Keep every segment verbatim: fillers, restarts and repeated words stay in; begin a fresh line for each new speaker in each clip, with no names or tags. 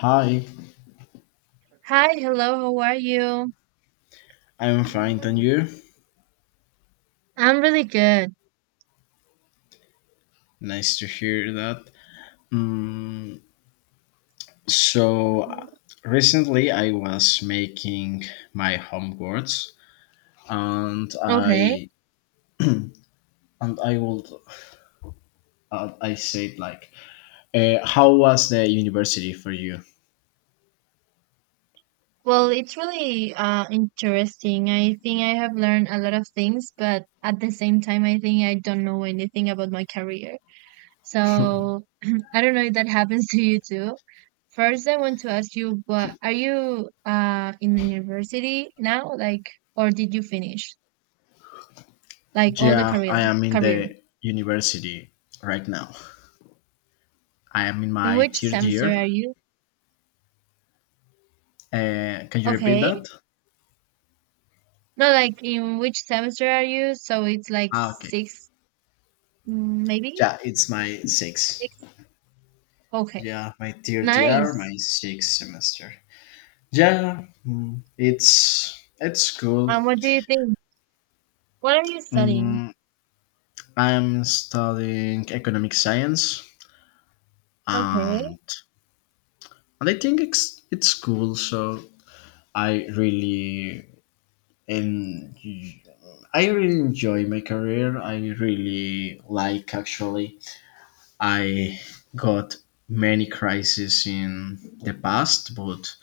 Hi,
Hi, hello, how are you?
I'm fine, and you?
I'm really good.
Nice to hear that. Mm, so, Recently I was making my homeworks, and
Okay.
I and I would uh, I said like, uh, how was the university for you?
Well, it's really uh interesting. I think I have learned a lot of things, but at the same time, I think I don't know anything about my career. So I don't know if that happens to you too. First, I want to ask you, what are you uh in university now, like, or did you finish like all the
Yeah, I
career
am in
career?
the university right now. I am in
In
my
which
third
semester are
year.
you?
Uh, can you repeat that?
Okay. No, like in which semester are you? So it's like
Ah, okay.
six, mm, maybe
Yeah, it's my sixth.
six. Okay,
Yeah, my third year,
nice.
my sixth semester. Yeah, mm, it's it's cool.
And what do you think? What are you studying?
Mm, I'm studying economic science,
Okay,
and and I think it's it's cool. So I really and I really enjoy my career. I really like actually. I got many crises in the past, but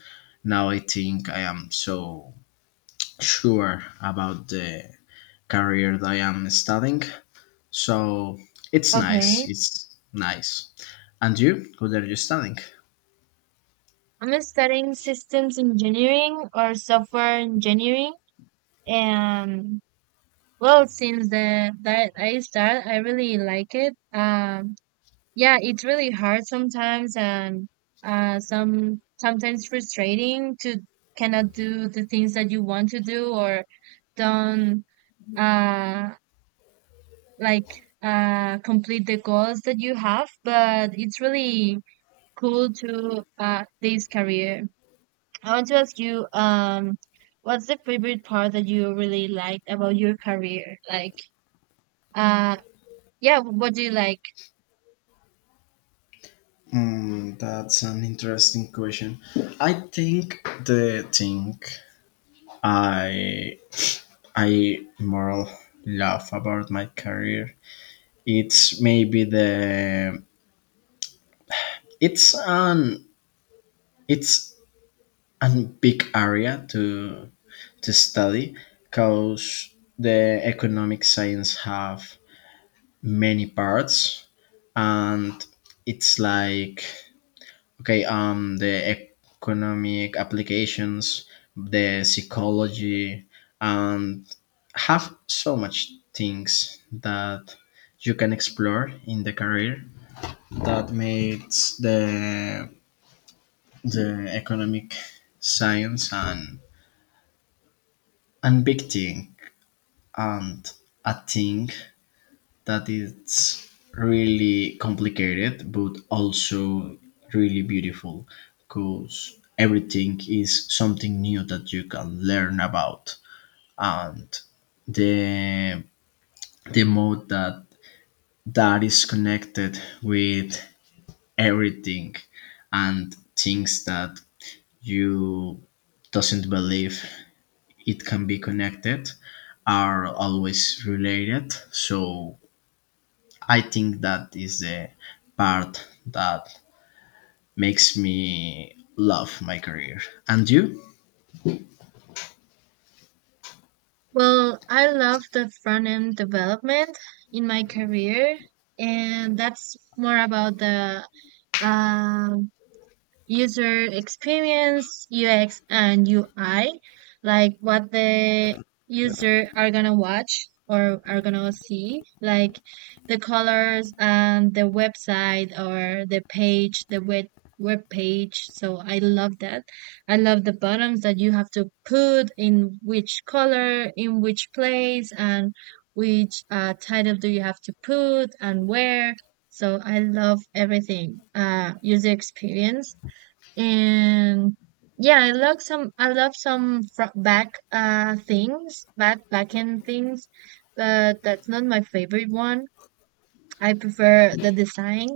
now I think I am so sure about the career that I am studying. So it's nice.
okay.
It's nice. And you? What are you studying?
I'm studying systems engineering or software engineering, and well, since the that I start, I really like it. Um, Yeah, it's really hard sometimes and uh some sometimes frustrating to cannot do the things that you want to do or don't uh like uh complete the goals that you have, but it's really cool to uh this career. I want to ask you um what's the favorite part that you really liked about your career? Like uh yeah, what do you like?
Hmm, that's an interesting question. I think the thing I I more love about my career it's maybe the it's an it's a big area to to study because the economic science have many parts, and it's like okay um the economic applications, the psychology, and have so much things that you can explore in the career, that makes the the economic science and and big thing, and a thing that it's really complicated but also really beautiful, because everything is something new that you can learn about, and the the mode that that is connected with everything, and things that you doesn't believe it can be connected are always related. So I think that is the part that makes me love my career. And you?
Well, I love the front end development in my career, and that's more about the um user experience, U X and U I, like what the user are gonna watch or are gonna see, like the colors and the website or the page, the web web page. So I love that. I love the buttons that you have to put in which color, in which place, and which uh, title do you have to put and where. So I love everything. Uh, user experience and yeah, I love some I love some fro- back uh things, back back end things, but that's not my favorite one. I prefer the design.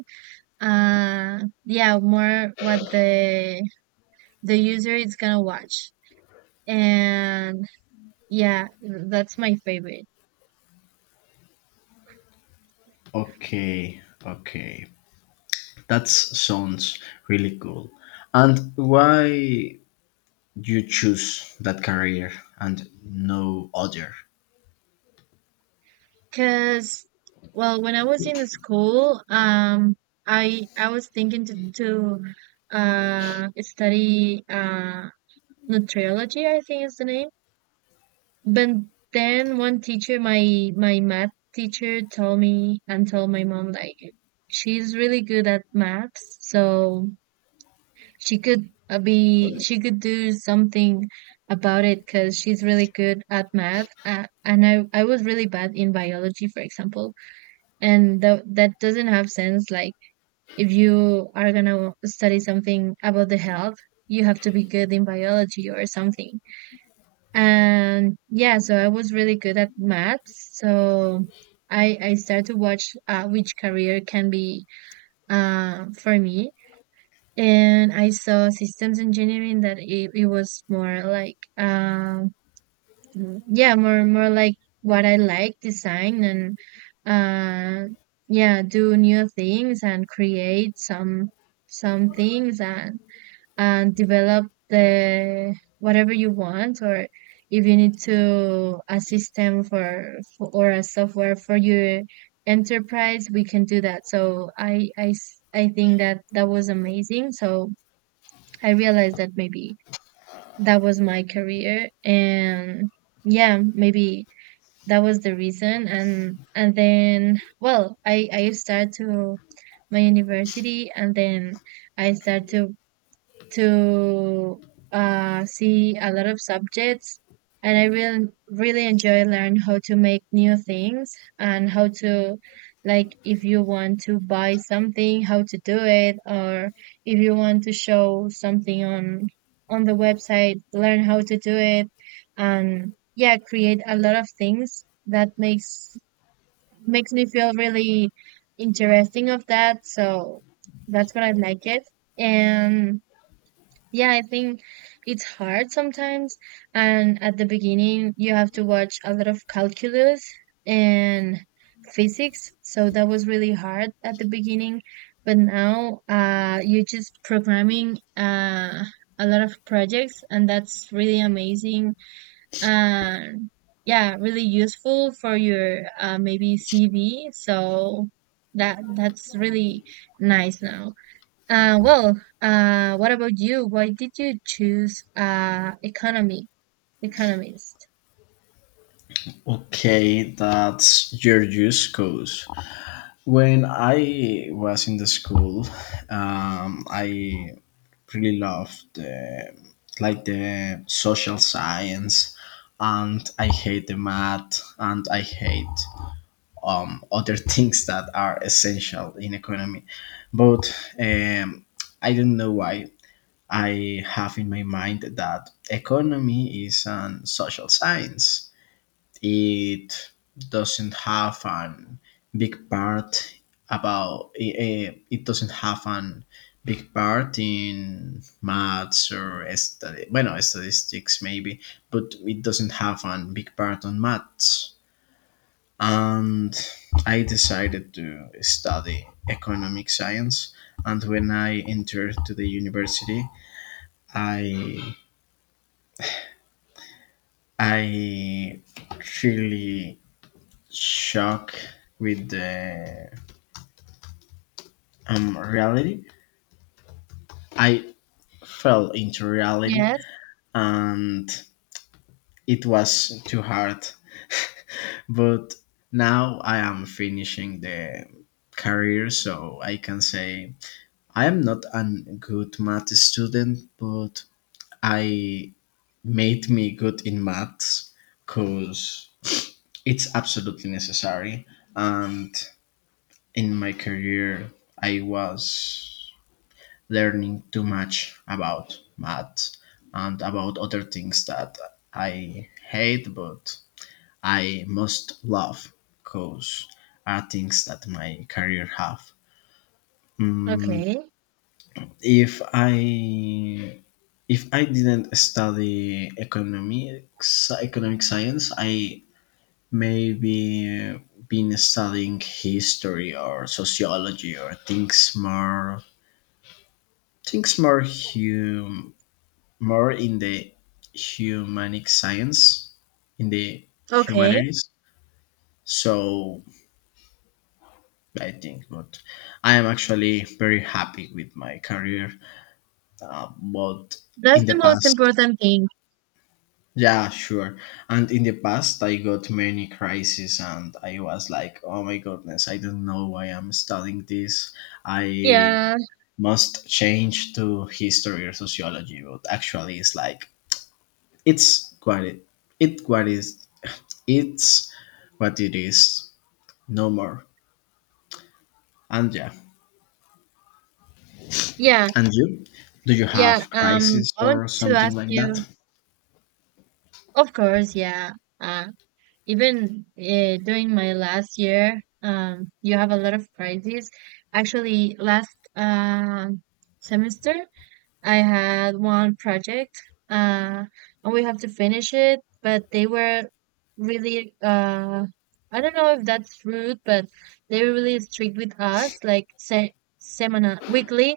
Uh yeah, more what the the user is gonna watch. And yeah, that's my favorite.
Okay, okay. That sounds really cool. And why you choose that career and no other?
Because, well, when I was in the school, um, I I was thinking to to uh study uh nutriology, I think is the name. But then one teacher, my my math teacher, told me and told my mom like she's really good at maths, so she could uh, be she could do something about it because she's really good at math. Uh, and I I was really bad in biology, for example, and that that doesn't have sense. Like if you are gonna study something about the health, you have to be good in biology or something and yeah, so I was really good at maths. So I I started to watch uh, which career can be uh, for me. And I saw systems engineering that it, it was more like um yeah, more more like what I like, design and uh yeah, do new things and create some some things and and develop the whatever you want or if you need to a system for, for or a software for your enterprise we can do that so I, I s- I think that that was amazing so I realized that maybe that was my career and yeah maybe that was the reason and and then well i i start to my university and then I start to to uh, see a lot of subjects and I will really enjoy learn how to make new things and how to like if you want to buy something how to do it or if you want to show something on on the website learn how to do it and yeah create a lot of things that makes makes me feel really interesting of that so that's what I like it and yeah, I think it's hard sometimes. And at the beginning, you have to watch a lot of calculus and physics. So that was really hard at the beginning. But now, uh, you're just programming, uh, a lot of projects, and that's really amazing. And yeah, really useful for your, uh, maybe C V. So that, that's really nice now. Uh, well, uh, what about you? Why did you choose uh, economy, economist?
Okay, that's your use cause. When I was in the school, um, I really loved uh, like the social science, and I hate the math, and I hate um, other things that are essential in economy. But um, I don't know why I have in my mind that economy is an social science, it doesn't have an big part about it, it doesn't have an big part in maths or stati- bueno, statistics maybe, but it doesn't have an big part on maths, and I decided to study economic science. And when I entered to the university, i i really shocked with the um, reality. I fell into reality,
Yes.
and it was too hard. But now I am finishing the career, so I can say I am not a good math student, but I made me good in maths because it's absolutely necessary. And in my career, I was learning too much about math and about other things that I hate but I most love because are things that my career have. Mm,
Okay.
if I if I didn't study economics economic science, I maybe been studying history or sociology or things more things more hum, more in the humanic science, in the
Okay.
humanities. So I think, but I am actually very happy with my career. Uh, but
That's
in the
the most
past,
important thing.
yeah, sure. And in the past, I got many crises, and I was like, oh my goodness, I don't know why I'm studying this. I
Yeah.
must change to history or sociology. But actually, it's like it's quite it. Quite is. It's what it is, no more. And yeah,
Yeah.
and you? Do you
Yeah.
have
Um,
crisis
I want
or
to
something
ask
like that?
you. Of course. Yeah. Uh, even uh, during my last year, um, you have a lot of prizes. Actually, last um semester, I had one project, uh, and we have to finish it, but they were really, uh, I don't know if that's rude, but they were really strict with us, like se seminar weekly.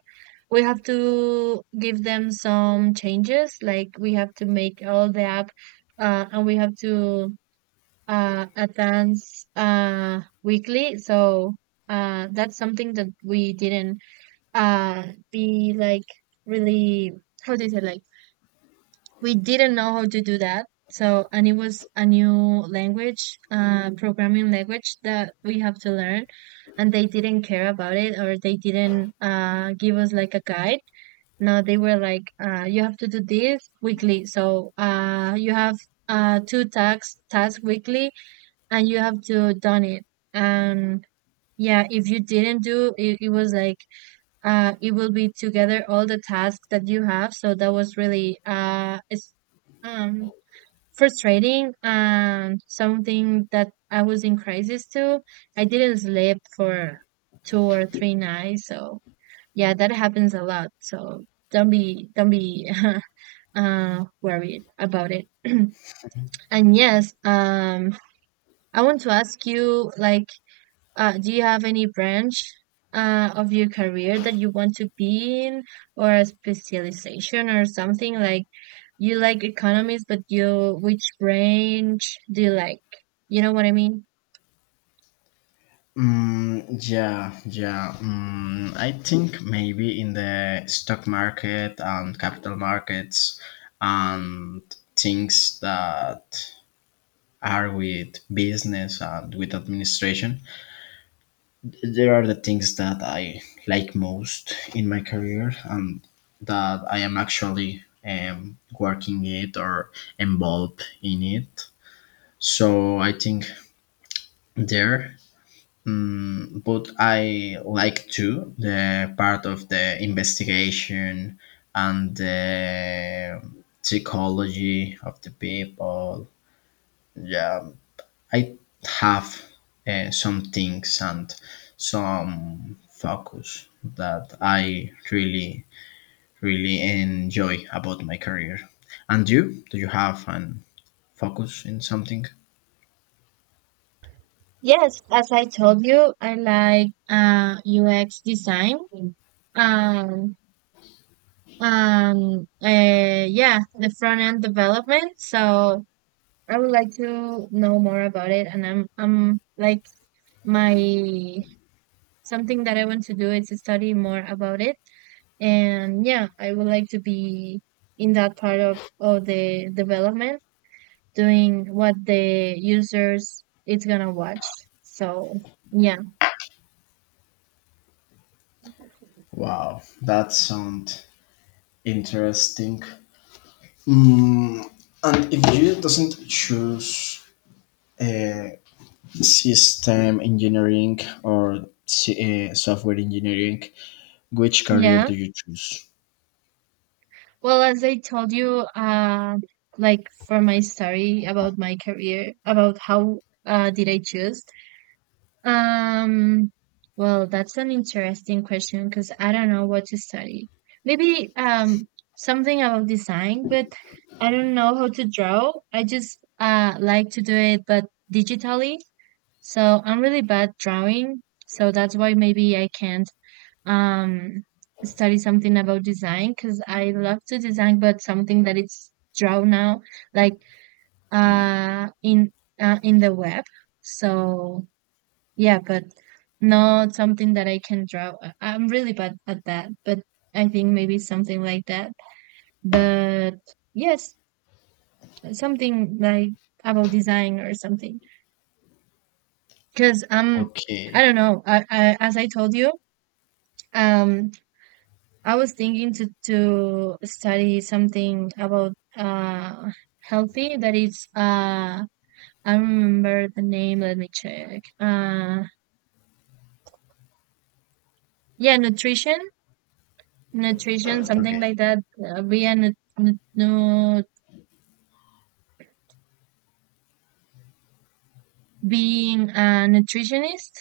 We have to give them some changes, like we have to make all the app, uh, and we have to uh, advance uh, weekly. So uh, that's something that we didn't uh be like really, how do you say, like we didn't know how to do that so and it was a new language uh programming language that we have to learn and they didn't care about it or they didn't uh give us like a guide. No, they were like uh you have to do this weekly, so uh you have uh two tasks tasks weekly and you have to done it. And yeah, if you didn't do it it was like uh, it will be together all the tasks that you have. So that was really uh, it's um, frustrating and something that I was in crisis too. I didn't sleep for two or three nights. So yeah, that happens a lot. So don't be don't be uh, worried about it. And yes, um, I want to ask you like. Uh, do you have any branch uh, of your career that you want to be in, or a specialization or something? Like you like economics, but you which branch do you like? You know what I mean?
Mm, yeah, yeah. Mm, I think maybe in the stock market and capital markets, and things that are with business and with administration, there are the things that I like most in my career, and that I am actually um, working it or involved in it. So I think there. Mm, but I like too the part of the investigation and the psychology of the people. Yeah, I have uh, some things and some focus that I really, really enjoy about my career. And you? Do you have an focus in something?
Yes, as I told you, I like uh, U X design. Um, um, uh, yeah, the front end development. So I would like to know more about it, and I'm I'm like my something that I want to do is to study more about it. And yeah, I would like to be in that part of, of the development, doing what the users is gonna watch. So yeah,
Wow, that sounds interesting. Mm, and if you doesn't choose uh, system engineering or s- uh, software engineering, which career
yeah.
do you choose?
Well, as I told you, uh, like for my story about my career, about how uh, did I choose? Um, well, that's an interesting question because I don't know what to study. Maybe um something about design, but I don't know how to draw. I just uh like to do it but digitally. So I'm really bad drawing. So that's why maybe I can't um study something about design because I love to design but something that it's draw now, like uh in uh, in the web. So yeah, but not something that I can draw. I- I'm really bad at that, but I think maybe something like that. But yes, something like about design or something. Because um,
Okay,
I don't know. I, I as I told you, um, I was thinking to to study something about uh healthy. That is uh, I don't remember the name. Let me check. Uh, yeah, nutrition nutrition, something
okay.
like that. Uh, be a nu- nu- nu- being a nutritionist.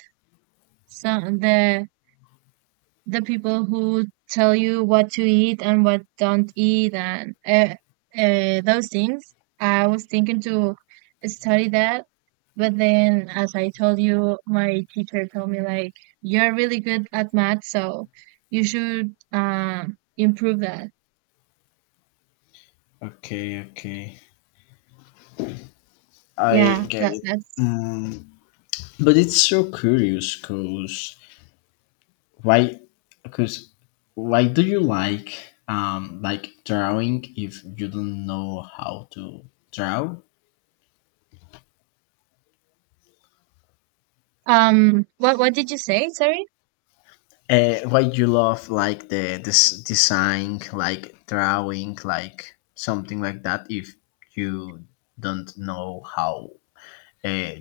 So the the people who tell you what to eat and what don't eat and uh, uh, those things. I was thinking to study that, but then as I told you, my teacher told me like you're really good at math, so you should um improve that.
Okay, okay. I
Yeah,
get
that
it.
that's
Mm, but it's so curious cause why cause why do you like um like drawing if you don't know how to draw?
um. What what did you say? Sorry.
Uh, why you love like the this design like drawing like something like that if you don't know how uh,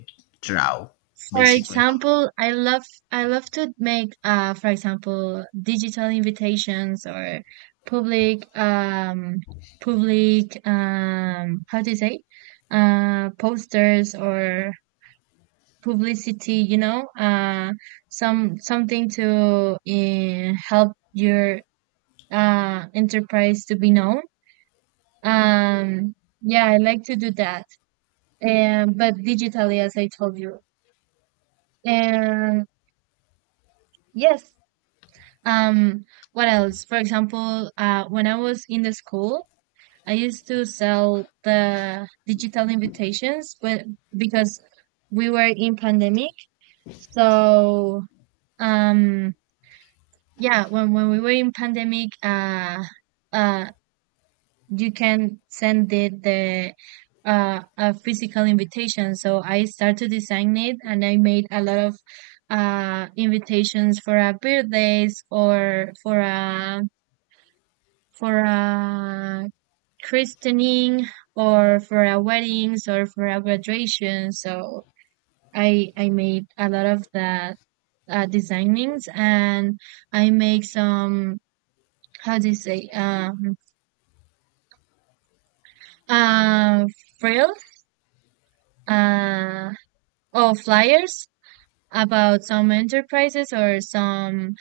draw
For
basically.
example, I love I love to make uh for example digital invitations or public um public, um how do you say, uh posters or publicity, you know, uh some something to uh, help your uh enterprise to be known. Um yeah, I like to do that. Um but digitally as I told you. And yes, Um, what else? For example, uh, when I was in the school, I used to sell the digital invitations, but because we were in pandemic, so um, yeah, when when we were in pandemic, uh, uh, you can send the the uh, a physical invitation. So I started to design it, and I made a lot of uh invitations for our birthdays or for a for a christening or for a weddings or for a graduation. So I I made a lot of that uh, designings and I make some, how do you say, um uh frills uh or flyers about some enterprises or some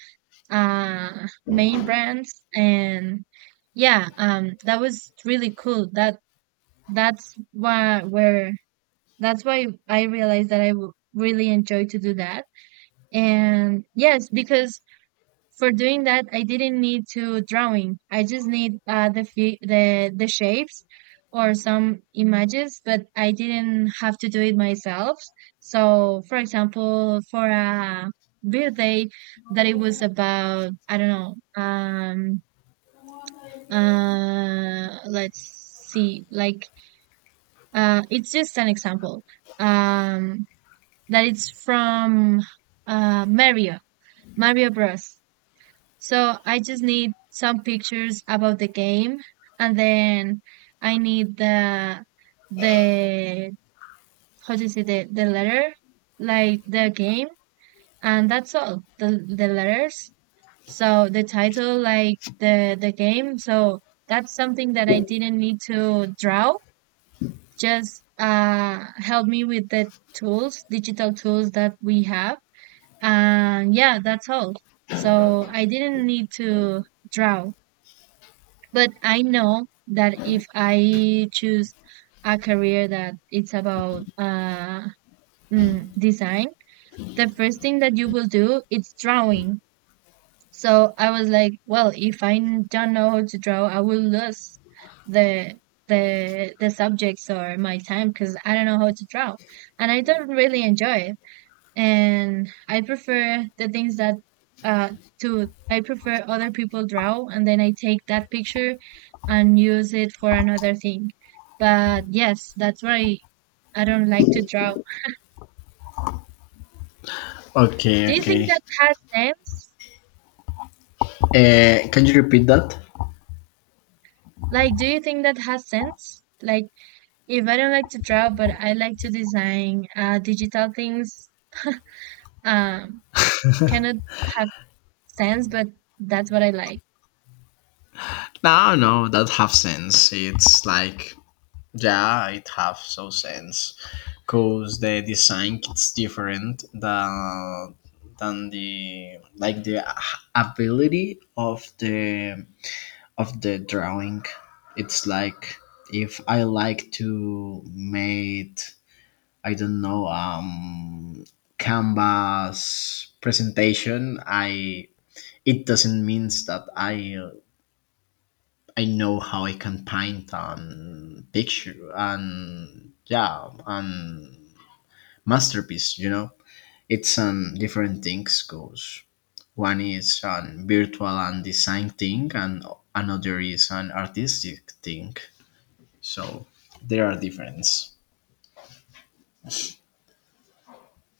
uh main brands. And yeah, um that was really cool. that that's why where That's why I realized that I w really enjoy to do that. And yes, because for doing that, I didn't need to drawing. I just need uh, the fe the the shapes or some images, but I didn't have to do it myself. So, for example, for a birthday that it was about, I don't know, um, uh, let's see, like, uh, it's just an example. Um, that it's from uh, Mario, Mario Bros. So I just need some pictures about the game, and then I need the the how do you say the the letter, like the game, and that's all. The the letters. So the title, like the the game. So that's something that I didn't need to draw. Just uh help me with the tools, digital tools that we have. And yeah, that's all. So I didn't need to draw. But I know that if I choose a career that it's about uh, mm, design, the first thing that you will do is drawing. So I was like, well, if I n- don't know how to draw, I will lose the the the subjects or my time because I don't know how to draw, and I don't really enjoy it, and I prefer the things that uh to I prefer other people draw and then I take that picture and use it for another thing. But yes, that's why I don't like to draw.
Okay,
Do you think
okay.
that has sense?
Uh, can you repeat that?
Like, do you think that has sense? Like, if I don't like to draw, but I like to design uh, digital things, um, cannot have sense, but that's what I like.
No, no, that have sense. It's like yeah, it have so sense because the design it's different than than the like the ability of the of the drawing. It's like if I like to make I don't know um canvas presentation, I it doesn't means that I I know how I can paint and picture and yeah and masterpiece. You know, it's um different things goes. One is an virtual and design thing, and another is an artistic thing. So there are difference.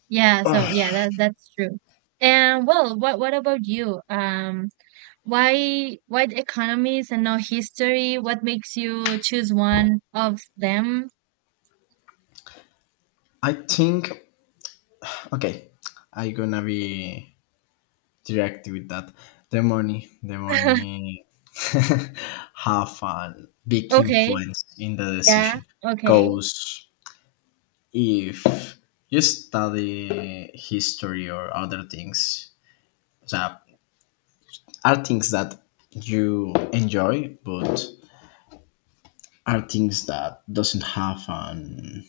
Yeah, so
Ugh,
yeah, that that's true. And well, what what about you? Um, why why the economies and no history? What makes you choose one of them?
I think okay, I gonna be directly with that. The money, the money have a big
Okay,
influence in the
yeah,
decision.
okay,
Because if you study history or other things that are things that you enjoy, but are things that doesn't have an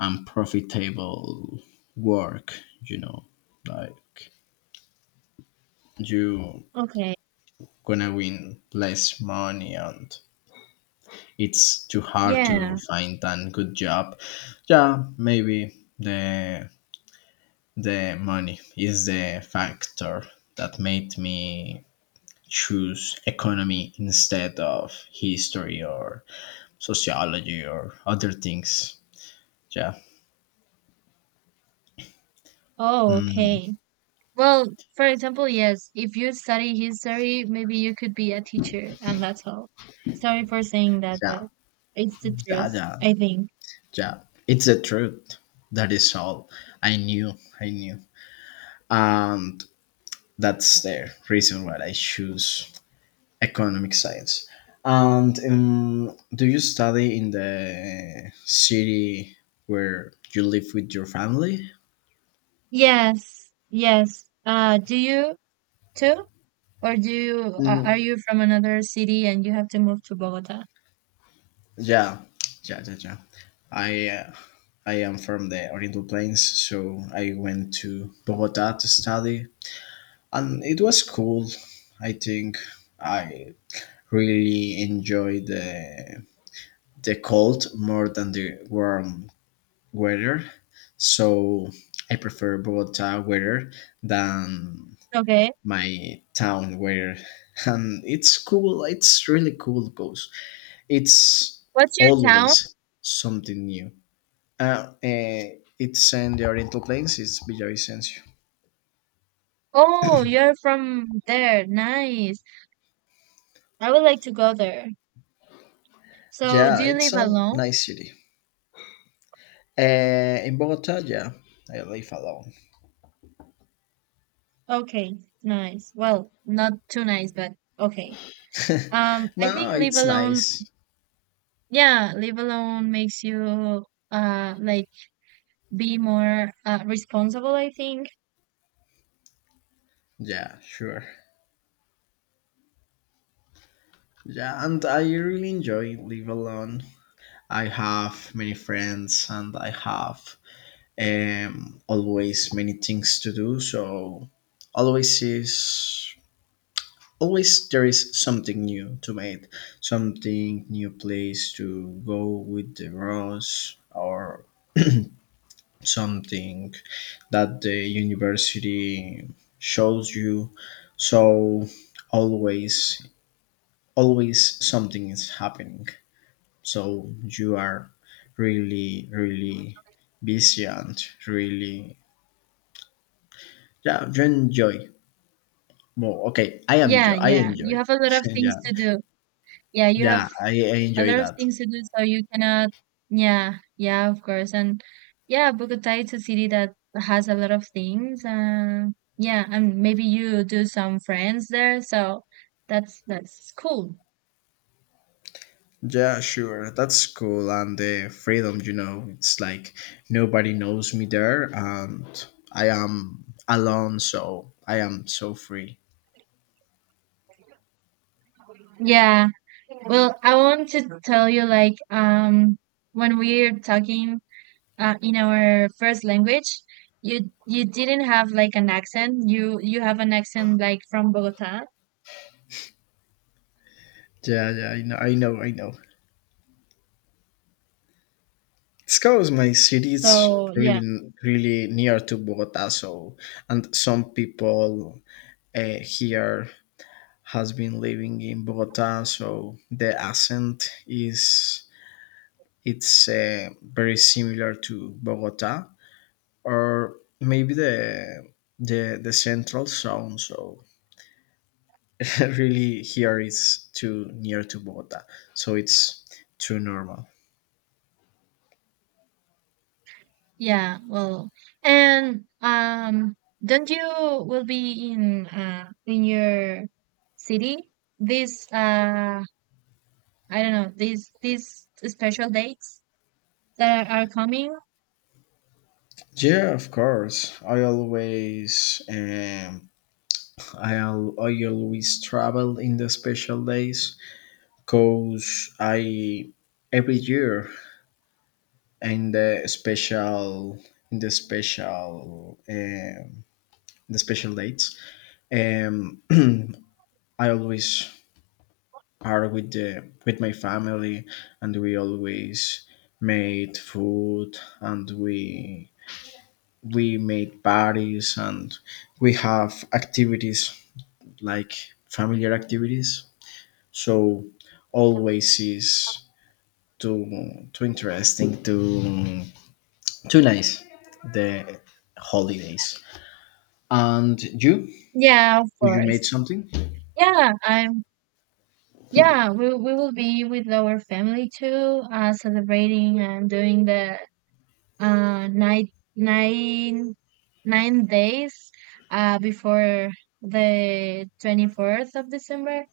unprofitable work, you know, like you
okay,
gonna win less money and it's too hard to
yeah.
find a good job. Yeah, maybe the the money is the factor that made me choose economy instead of history or sociology or other things. Yeah.
Oh,
Mm,
okay. Well, for example, yes, if you study history, maybe you could be a teacher, and that's all. Sorry for saying that,
yeah.
but it's the
Yeah.
truth,
Yeah.
I think.
Yeah. It's the truth. That is all. I knew. I knew. And that's the reason why I choose economic science. And um, do you study in the city where you live with your family?
Yes, yes. Uh, do you too? Or do you a- are
Mm,
you from another city and you have to move to Bogota?
yeah, yeah, yeah, yeah. I uh, I am from the Oriental Plains, so I went to Bogota to study, and it was cool. I think I really enjoyed the the cold more than the warm weather. So I prefer Bogota weather than
Okay.
my town weather. And it's cool. It's really cool because it's
What's your town?
always something new. Uh, eh, it's in the Oriental Plains. It's Villavicencio.
Oh, you're from there. Nice. I would like to go there. So,
Yeah,
do you
it's
live
a
alone?
nice city. Uh, in Bogota, yeah, I live alone.
Okay. Nice. Well, not too nice, but okay. Um, I
No,
think live
it's
alone,
nice.
yeah, live alone makes you uh like be more uh, responsible, I think.
Yeah, sure. Yeah, and I really enjoy live alone. I have many friends and I have um, always many things to do. So always is always there is something new to make, something new place to go with the roads or something that the university shows you. So always always something is happening. So you are really, really busy and really, yeah, you enjoy. Well, okay, I enjoy.
Yeah,
I
yeah.
enjoy.
You have a lot of things
Yeah,
to do. Yeah, you have
yeah, I, I
a
enjoy
lot of
that.
things to do, so you cannot. Yeah, yeah, of course, and yeah, Bogota is a city that has a lot of things. Uh, yeah, and maybe you do some friends there, so that's that's cool.
Yeah, sure. That's cool. And the freedom, you know, it's like nobody knows me there and I am alone, so I am so free.
Yeah. Well, I want to tell you like um when we're talking uh, in our first language, you you didn't have like an accent. You you have an accent like from Bogota.
Yeah, yeah, I know, I know, I know. It's because my city is
So yeah.
really, really near to Bogota, so and some people uh, here has been living in Bogota, so the accent is it's uh, very similar to Bogota, or maybe the the the central zone. So really, here is too near to Bogota, so it's too normal.
Yeah, well, and um, don't you will be in uh in your city this uh I don't know these these special dates that are coming?
Yeah, of course. I always um, I al- I always travel in the special days because I every year In the special in the special um, the special dates um, I always are with the with my family, and we always made food, and we we made parties, and we have activities like familiar activities. So always is too too interesting, too too nice, the holidays. And you?
Yeah, of
Did you made
course.
something?
Yeah, I'm. Yeah, we we will be with our family too, uh, celebrating and doing the uh night nine nine days uh before the twenty-fourth of December.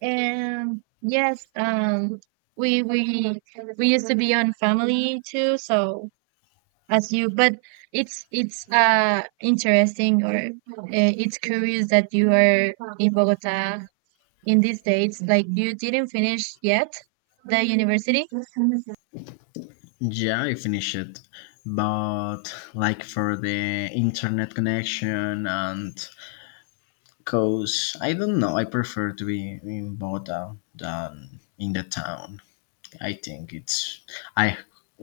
And yes, um, we we we used to be on family too. So as you, but it's it's uh interesting or uh, it's curious that you are in Bogota in these days. Like you didn't finish yet the university.
Yeah, I finished it. But like for the internet connection, and cause I don't know, I prefer to be in Bogota than in the town. I think it's I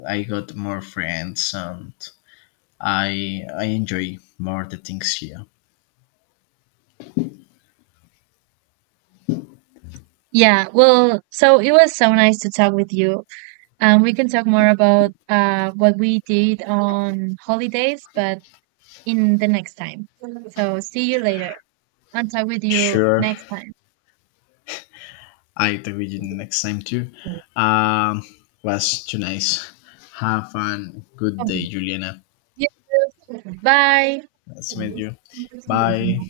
I got more friends and I I enjoy more the things here.
Yeah, well, so it was so nice to talk with you. Um, we can talk more about uh what we did on holidays, but in the next time. So see you later. And talk with you
Sure.
next time.
I talk with you the next time too. Um was too nice. Have a good day, Juliana.
Yeah, bye.
Nice to meet you. Bye.